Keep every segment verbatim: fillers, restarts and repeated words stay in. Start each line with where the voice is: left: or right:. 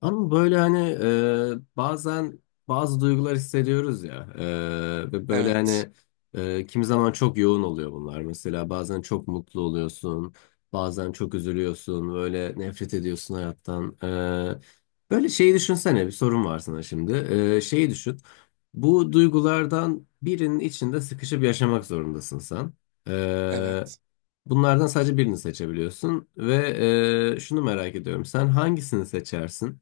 left: Ama böyle hani e, bazen bazı duygular hissediyoruz ya e, ve böyle
right: Evet.
left: hani e, kimi zaman çok yoğun oluyor bunlar. Mesela bazen çok mutlu oluyorsun, bazen çok üzülüyorsun, böyle nefret ediyorsun hayattan. E, böyle şeyi düşünsene bir sorun var sana şimdi. E, şeyi düşün. Bu duygulardan birinin içinde sıkışıp yaşamak zorundasın sen. E,
right: Evet.
left: Bunlardan sadece birini seçebiliyorsun ve e, şunu merak ediyorum. Sen hangisini seçersin?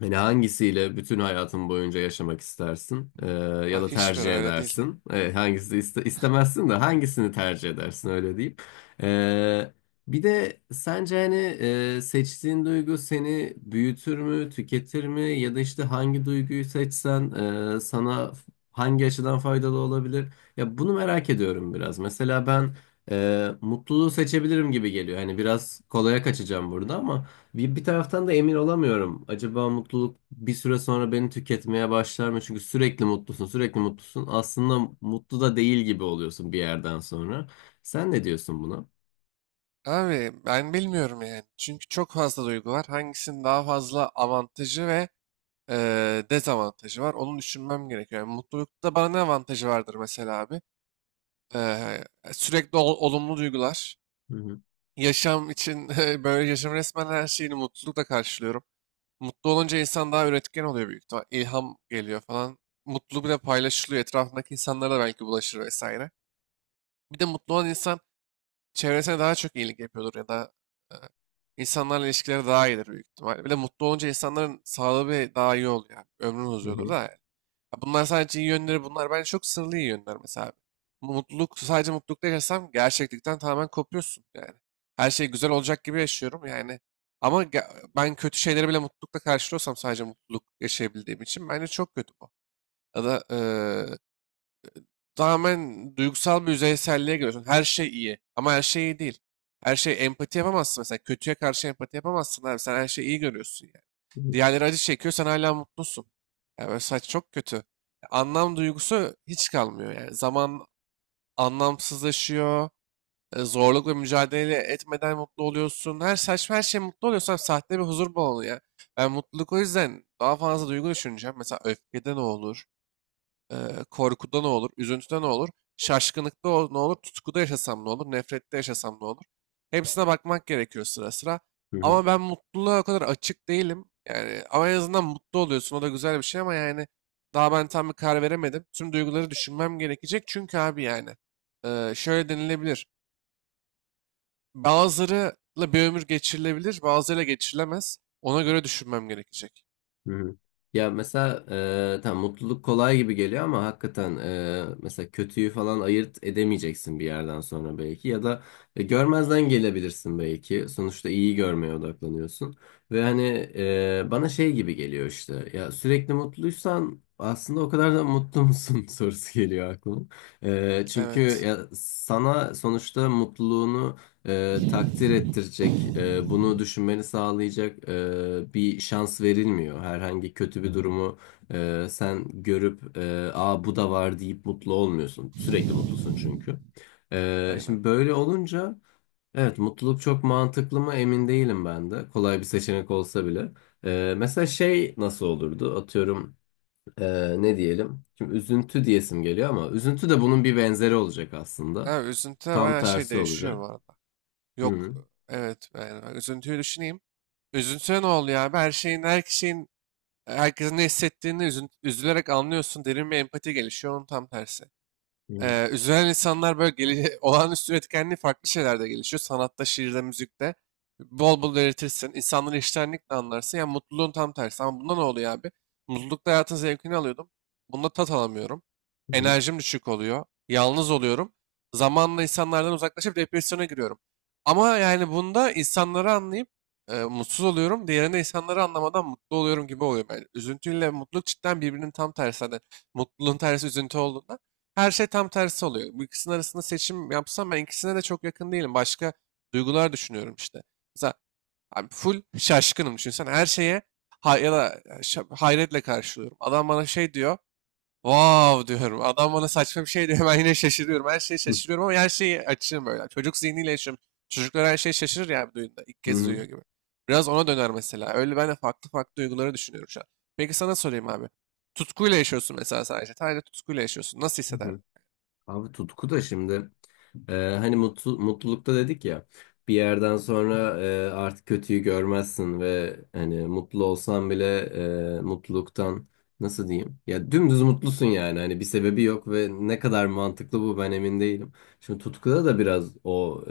left: Yani hangisiyle bütün hayatın boyunca yaşamak istersin Ee, ya
right: Ha,
left: da
right: hiçbir
left: tercih
right: öyle değil.
left: edersin? Ee, hangisi iste- istemezsin de hangisini tercih edersin öyle diyeyim. Ee, Bir de sence hani e, seçtiğin duygu seni büyütür mü, tüketir mi? Ya da işte hangi duyguyu seçsen e, sana f- hangi açıdan faydalı olabilir? Ya bunu merak ediyorum biraz. Mesela ben e, mutluluğu seçebilirim gibi geliyor. Hani biraz kolaya kaçacağım burada ama. Bir, bir taraftan da emin olamıyorum. Acaba mutluluk bir süre sonra beni tüketmeye başlar mı? Çünkü sürekli mutlusun, sürekli mutlusun. Aslında mutlu da değil gibi oluyorsun bir yerden sonra. Sen ne diyorsun buna?
right: Abi ben bilmiyorum yani. Çünkü çok fazla duygu var. Hangisinin daha fazla avantajı ve e, dezavantajı var. Onu düşünmem gerekiyor. Yani mutlulukta bana ne avantajı vardır mesela abi? E, sürekli ol- olumlu duygular.
left: Hı hı.
right: Yaşam için böyle yaşam resmen her şeyini mutlulukla karşılıyorum. Mutlu olunca insan daha üretken oluyor büyük ihtimal. İlham geliyor falan. Mutluluk bile paylaşılıyor. Etrafındaki insanlara da belki bulaşır vesaire. Bir de mutlu olan insan çevresine daha çok iyilik yapıyordur ya da e, insanlarla ilişkileri daha iyidir büyük ihtimalle. Bir de mutlu olunca insanların sağlığı bir daha iyi oluyor. Yani. Ömrün
left: Hı
right: uzuyordur
left: hı.
right: da. Yani. Ya, bunlar sadece iyi yönleri bunlar. Bence çok sınırlı iyi yönler mesela. Bu mutluluk, sadece mutlulukta yaşasam gerçeklikten tamamen kopuyorsun yani. Her şey güzel olacak gibi yaşıyorum yani. Ama ge- ben kötü şeyleri bile mutlulukla karşılıyorsam sadece mutluluk yaşayabildiğim için bence çok kötü bu. Ya da tamamen duygusal bir yüzeyselliğe giriyorsun. Her şey iyi ama her şey iyi değil. Her şey empati yapamazsın mesela. Kötüye karşı empati yapamazsın abi. Sen her şeyi iyi görüyorsun yani. Diğerleri acı çekiyor, sen hala mutlusun. Yani böyle saç çok kötü. Anlam duygusu hiç kalmıyor yani. Zaman anlamsızlaşıyor. E, Zorluk ve mücadele etmeden mutlu oluyorsun. Her saçma her şey mutlu oluyorsan sahte bir huzur balonu ya. Ben mutluluk o yüzden daha fazla duygu düşüneceğim. Mesela öfkede ne olur? Eee, korkuda ne olur, üzüntüde ne olur, şaşkınlıkta o- ne olur, tutkuda yaşasam ne olur, nefrette yaşasam ne olur. Hepsine bakmak gerekiyor sıra sıra.
left: Hı hı.
right: Ama ben mutluluğa o kadar açık değilim. Yani ama en azından mutlu oluyorsun. O da güzel bir şey ama yani daha ben tam bir karar veremedim. Tüm duyguları düşünmem gerekecek. Çünkü abi yani eee, şöyle denilebilir. Bazılarıyla bir ömür geçirilebilir, bazılarıyla geçirilemez. Ona göre düşünmem gerekecek.
left: Hı hı. Ya mesela e, tam mutluluk kolay gibi geliyor ama hakikaten e, mesela kötüyü falan ayırt edemeyeceksin bir yerden sonra belki ya da e, görmezden gelebilirsin belki. Sonuçta iyi görmeye odaklanıyorsun ve hani e, bana şey gibi geliyor işte ya sürekli mutluysan aslında o kadar da mutlu musun sorusu geliyor aklıma. E, çünkü
right: Evet,
left: ya sana sonuçta mutluluğunu e, takdir ettirecek, e, bunu düşünmeni sağlayacak e, bir şans verilmiyor. Herhangi kötü bir durumu e, sen görüp e, "Aa bu da var" deyip mutlu olmuyorsun. Sürekli mutlusun çünkü. E,
right: aynen.
left: şimdi böyle olunca evet mutluluk çok mantıklı mı emin değilim ben de. Kolay bir seçenek olsa bile. E, mesela şey nasıl olurdu? Atıyorum e, ne diyelim? Şimdi üzüntü diyesim geliyor ama üzüntü de bunun bir benzeri olacak aslında.
right: Ha, üzüntüde
left: Tam
right: bayağı şey
left: tersi
right: değişiyor bu
left: olacak.
right: arada. Yok,
left: Hı
right: evet yani üzüntüyü düşüneyim. Üzüntüne ne oluyor abi? Her şeyin, her kişinin, herkesin ne hissettiğini üzün- üzülerek anlıyorsun. Derin bir empati gelişiyor. Onun tam tersi.
left: hı.
right: Ee, üzülen insanlar böyle geli olağanüstü üretkenliği farklı şeylerde gelişiyor. Sanatta, şiirde, müzikte. Bol bol üretirsin. İnsanları iştenlikle anlarsın. Yani mutluluğun tam tersi. Ama bunda ne oluyor abi? Mutlulukta hayatın zevkini alıyordum. Bunda tat alamıyorum.
left: Hı hı.
right: Enerjim düşük oluyor. Yalnız oluyorum. Zamanla insanlardan uzaklaşıp depresyona giriyorum. Ama yani bunda insanları anlayıp e, mutsuz oluyorum. Diğerinde insanları anlamadan mutlu oluyorum gibi oluyor. Yani üzüntüyle mutluluk cidden birbirinin tam tersi. Hani mutluluğun tersi üzüntü olduğunda her şey tam tersi oluyor. Bu ikisinin arasında seçim yapsam ben ikisine de çok yakın değilim. Başka duygular düşünüyorum işte. Mesela abi full şaşkınım düşünsene. Her şeye hay ya da e, şa- hayretle karşılıyorum. Adam bana şey diyor. Wow diyorum. Adam bana saçma bir şey diyor. Ben yine şaşırıyorum. Her şeye
left: Hı
right: şaşırıyorum ama her şeyi açığım böyle. Çocuk zihniyle yaşıyorum. Çocuklar her şeye şaşırır ya bir duyunda. İlk kez
left: hı.
right: duyuyor gibi. Biraz ona döner mesela. Öyle ben de farklı farklı duyguları düşünüyorum şu an. Peki sana sorayım abi. Tutkuyla yaşıyorsun mesela sadece. Sadece tutkuyla yaşıyorsun. Nasıl
left: Hı
right: hisseder?
left: hı. Abi tutku da şimdi e, hani mutlu, mutlulukta dedik ya bir yerden sonra e, artık kötüyü görmezsin ve hani mutlu olsan bile e, mutluluktan nasıl diyeyim ya dümdüz mutlusun yani hani bir sebebi yok ve ne kadar mantıklı bu ben emin değilim. Şimdi tutkuda da biraz o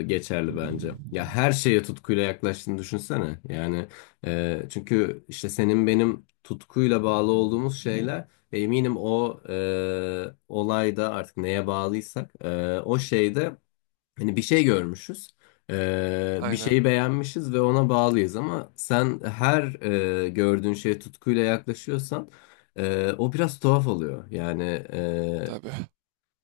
left: e, geçerli bence. Ya her şeye tutkuyla yaklaştığını düşünsene yani e, çünkü işte senin benim tutkuyla bağlı olduğumuz şeyler. Eminim o e, olayda artık neye bağlıysak e, o şeyde hani bir şey görmüşüz. E, bir
right: Aynen.
left: şeyi beğenmişiz ve ona bağlıyız ama sen her e, gördüğün şeye tutkuyla yaklaşıyorsan e, o biraz tuhaf oluyor. Yani e,
right: Tabii.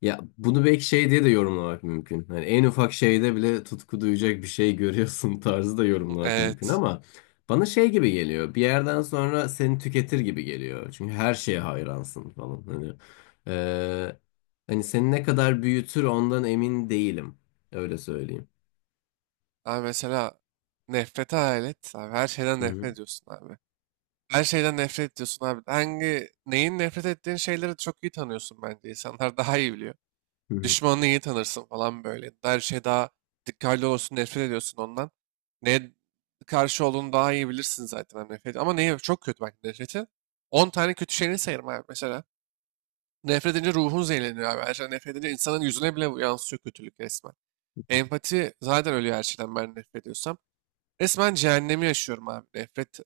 left: ya bunu belki şey diye de yorumlamak mümkün. Hani en ufak şeyde bile tutku duyacak bir şey görüyorsun tarzı da yorumlamak mümkün
right: Evet.
left: ama bana şey gibi geliyor. Bir yerden sonra seni tüketir gibi geliyor. Çünkü her şeye hayransın falan. Hani eee, hani seni ne kadar büyütür ondan emin değilim. Öyle söyleyeyim.
right: Abi mesela nefrete alet. Abi her şeyden
left: Hı hı.
right: nefret ediyorsun abi. Her şeyden nefret ediyorsun abi. Hangi, neyin nefret ettiğin şeyleri çok iyi tanıyorsun bence. İnsanlar daha iyi biliyor.
left: Hı
right: Düşmanını iyi tanırsın falan böyle. Her şey daha dikkatli olursun, nefret ediyorsun ondan. Neye karşı olduğunu daha iyi bilirsin zaten abi nefret. Ama neye çok kötü bak nefreti. On tane kötü şeyini sayarım abi mesela. Nefret edince ruhun zehirleniyor abi. Her şeyden nefret edince insanın yüzüne bile yansıyor kötülük resmen.
left: hı.
right: Empati zaten ölüyor her şeyden ben nefret ediyorsam. Resmen cehennemi yaşıyorum abi. Nefret.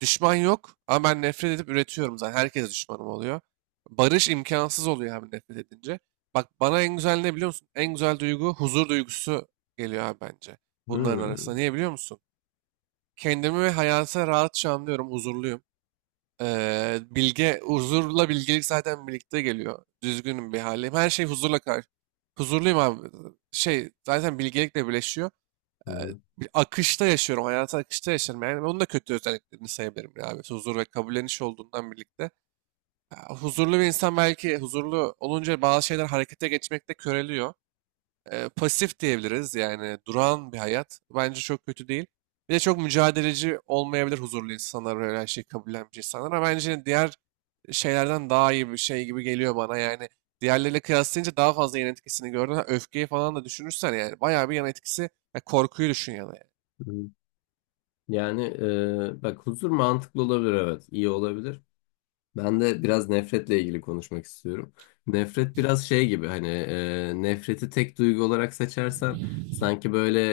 right: Düşman yok ama ben nefret edip üretiyorum zaten. Herkes düşmanım oluyor. Barış imkansız oluyor abi nefret edince. Bak bana en güzel ne biliyor musun? En güzel duygu huzur duygusu geliyor abi bence.
left: Hı
right: Bunların arasında. Niye biliyor musun? Kendimi ve hayata rahatça anlıyorum. Huzurluyum. Ee, bilge, huzurla bilgelik zaten birlikte geliyor. Düzgünüm bir halim. Her şey huzurla karşı. Huzurluyum abi. Şey zaten bilgelikle birleşiyor, e,
left: hı.
right: bir akışta yaşıyorum. Hayatı akışta yaşarım. Yani onun da kötü özelliklerini sayabilirim ya abi. Huzur ve kabulleniş olduğundan birlikte. Ya, huzurlu bir insan belki huzurlu olunca bazı şeyler harekete geçmekte köreliyor. E, pasif diyebiliriz yani duran bir hayat. Bence çok kötü değil. Bir de çok mücadeleci olmayabilir huzurlu insanlar böyle her şeyi kabullenmiş insanlar. Ama bence diğer şeylerden daha iyi bir şey gibi geliyor bana yani. Diğerleriyle kıyaslayınca daha fazla yan etkisini gördün. Ha, öfkeyi falan da düşünürsen yani bayağı bir yan etkisi. Ya korkuyu düşün ya da yani.
left: Hı hı. Yani eee, bak huzur mantıklı olabilir evet. İyi olabilir. Ben de biraz nefretle ilgili konuşmak istiyorum. Nefret biraz şey gibi hani e, nefreti tek duygu olarak seçersen sanki böyle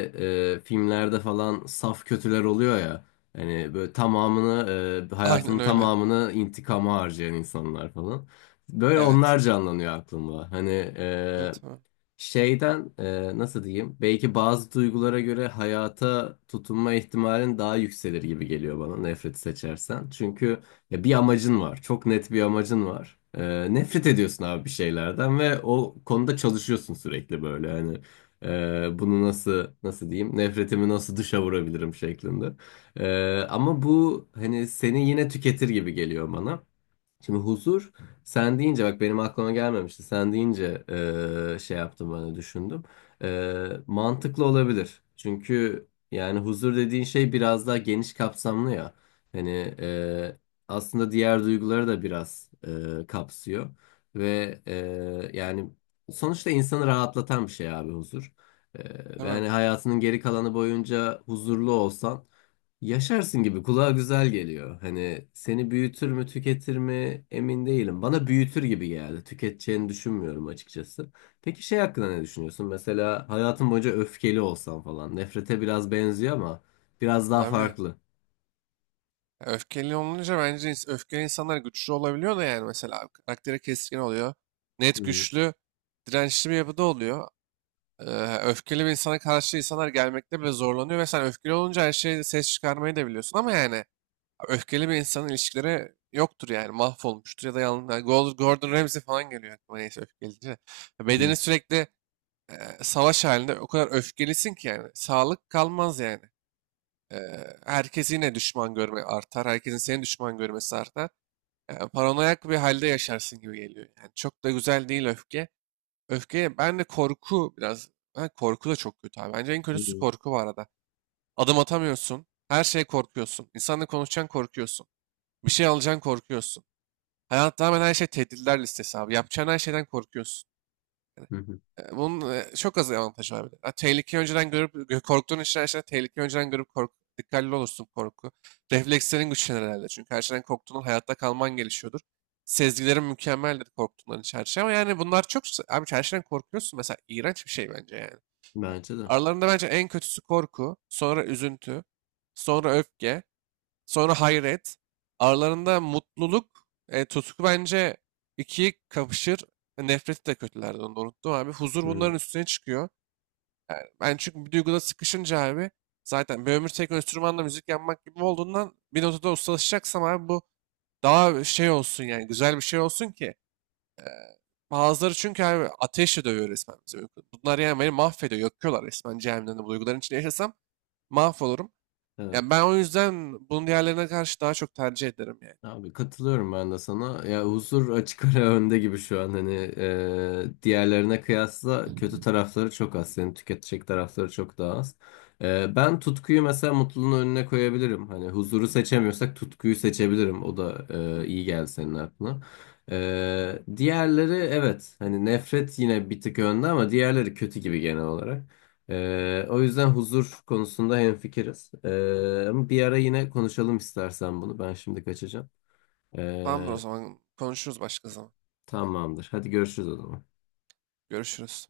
left: e, filmlerde falan saf kötüler oluyor ya. Hani böyle tamamını e,
right: Aynen
left: hayatının
right: öyle.
left: tamamını intikama harcayan insanlar falan. Böyle
right: Evet.
left: onlar canlanıyor aklımda. Hani
right: Tabii, tabii.
left: şeyden e, nasıl diyeyim? Belki bazı duygulara göre hayata tutunma ihtimalin daha yükselir gibi geliyor bana nefreti seçersen. Çünkü ya bir amacın var. Çok net bir amacın var. E, nefret ediyorsun abi bir şeylerden ve o konuda çalışıyorsun sürekli böyle. Hani e, bunu nasıl nasıl diyeyim? Nefretimi nasıl dışa vurabilirim şeklinde. E, ama bu hani seni yine tüketir gibi geliyor bana. Şimdi huzur sen deyince bak benim aklıma gelmemişti. Sen deyince eee, şey yaptım ben de düşündüm. Eee, mantıklı olabilir. Çünkü yani huzur dediğin şey biraz daha geniş kapsamlı ya. Hani eee, aslında diğer duyguları da biraz eee, kapsıyor. Ve eee, yani sonuçta insanı rahatlatan bir şey abi huzur. Eee,
right: Değil mi?
left: yani hayatının geri kalanı boyunca huzurlu olsan yaşarsın gibi kulağa güzel geliyor. Hani seni büyütür mü tüketir mi emin değilim. Bana büyütür gibi geldi. Tüketeceğini düşünmüyorum açıkçası. Peki şey hakkında ne düşünüyorsun? Mesela hayatın boyunca öfkeli olsan falan. Nefrete biraz benziyor ama biraz daha
right: Abi.
left: farklı.
right: ya öfkeli olunca bence ins- öfkeli insanlar güçlü olabiliyor da yani mesela karakteri keskin oluyor.
left: Hı
right: Net
left: hı
right: güçlü, dirençli bir yapıda oluyor. Ee, Öfkeli bir insana karşı insanlar gelmekte bile zorlanıyor ve sen öfkeli olunca her şeyi ses çıkarmayı da biliyorsun ama yani öfkeli bir insanın ilişkileri yoktur yani mahvolmuştur ya da yanında Gordon Ramsay falan geliyor aklıma neyse öfkeli deyince.
left: hı.
right: Bedeni sürekli e, savaş halinde o kadar öfkelisin ki yani sağlık kalmaz yani. Eee, herkes yine düşman görme artar. Herkesin seni düşman görmesi artar. Yani paranoyak bir halde yaşarsın gibi geliyor. Yani çok da güzel değil öfke. Öfke, ben de korku biraz. Ha, korku da çok kötü abi. Bence en kötüsü
left: Hı.
right: korku bu arada. Adım atamıyorsun. Her şeye korkuyorsun. İnsanla konuşacaksın korkuyorsun. Bir şey alacaksın korkuyorsun. Hayat tamamen her şey tehditler listesi abi. Yapacağın her şeyden korkuyorsun.
left: Hı hı.
right: E, Bunun e, çok az avantajı var bir de. Ha, tehlikeyi önceden görüp, gö- korktuğun için her şeyden tehlikeyi önceden görüp kork, dikkatli olursun korku. Reflekslerin güçlenir herhalde. Çünkü her şeyden korktuğundan hayatta kalman gelişiyordur. Sezgilerin mükemmeldir korktuğundan hiç her şey. Ama yani bunlar çok... s- Abi her şeyden korkuyorsun. Mesela iğrenç bir şey bence yani.
left: Bence de.
right: Aralarında bence en kötüsü korku. Sonra üzüntü. Sonra öfke. Sonra hayret. Aralarında mutluluk, e, tutku bence ikiyi kapışır. E, Nefreti de kötülerden onu da unuttum abi. Huzur
left: Hı.
right: bunların üstüne çıkıyor. Ben çünkü bir duyguda sıkışınca abi zaten bir ömür tek enstrümanla müzik yapmak gibi olduğundan bir notada ustalaşacaksam abi bu daha şey olsun yani güzel bir şey olsun ki. Bazıları çünkü abi ateşle dövüyor resmen bizi. Uyku. Bunlar yani beni mahvediyor, yakıyorlar resmen cehennemde. Bu duyguların içinde yaşasam mahvolurum. Yani
left: Evet.
right: ben o yüzden bunun diğerlerine karşı daha çok tercih ederim yani.
left: Abi katılıyorum ben de sana. Ya huzur açık ara önde gibi şu an hani e, diğerlerine kıyasla kötü tarafları çok az. Senin tüketecek tarafları çok daha az. E, ben tutkuyu mesela mutluluğun önüne koyabilirim. Hani huzuru seçemiyorsak tutkuyu seçebilirim. O da e, iyi geldi senin aklına. E, diğerleri evet hani nefret yine bir tık önde ama diğerleri kötü gibi genel olarak. E, o yüzden huzur konusunda hemfikiriz. E, ama bir ara yine konuşalım istersen bunu. Ben şimdi kaçacağım.
right: Tamamdır o
left: Ee,
right: zaman. Konuşuruz başka zaman.
left: Tamamdır. Hadi görüşürüz o zaman.
right: Görüşürüz.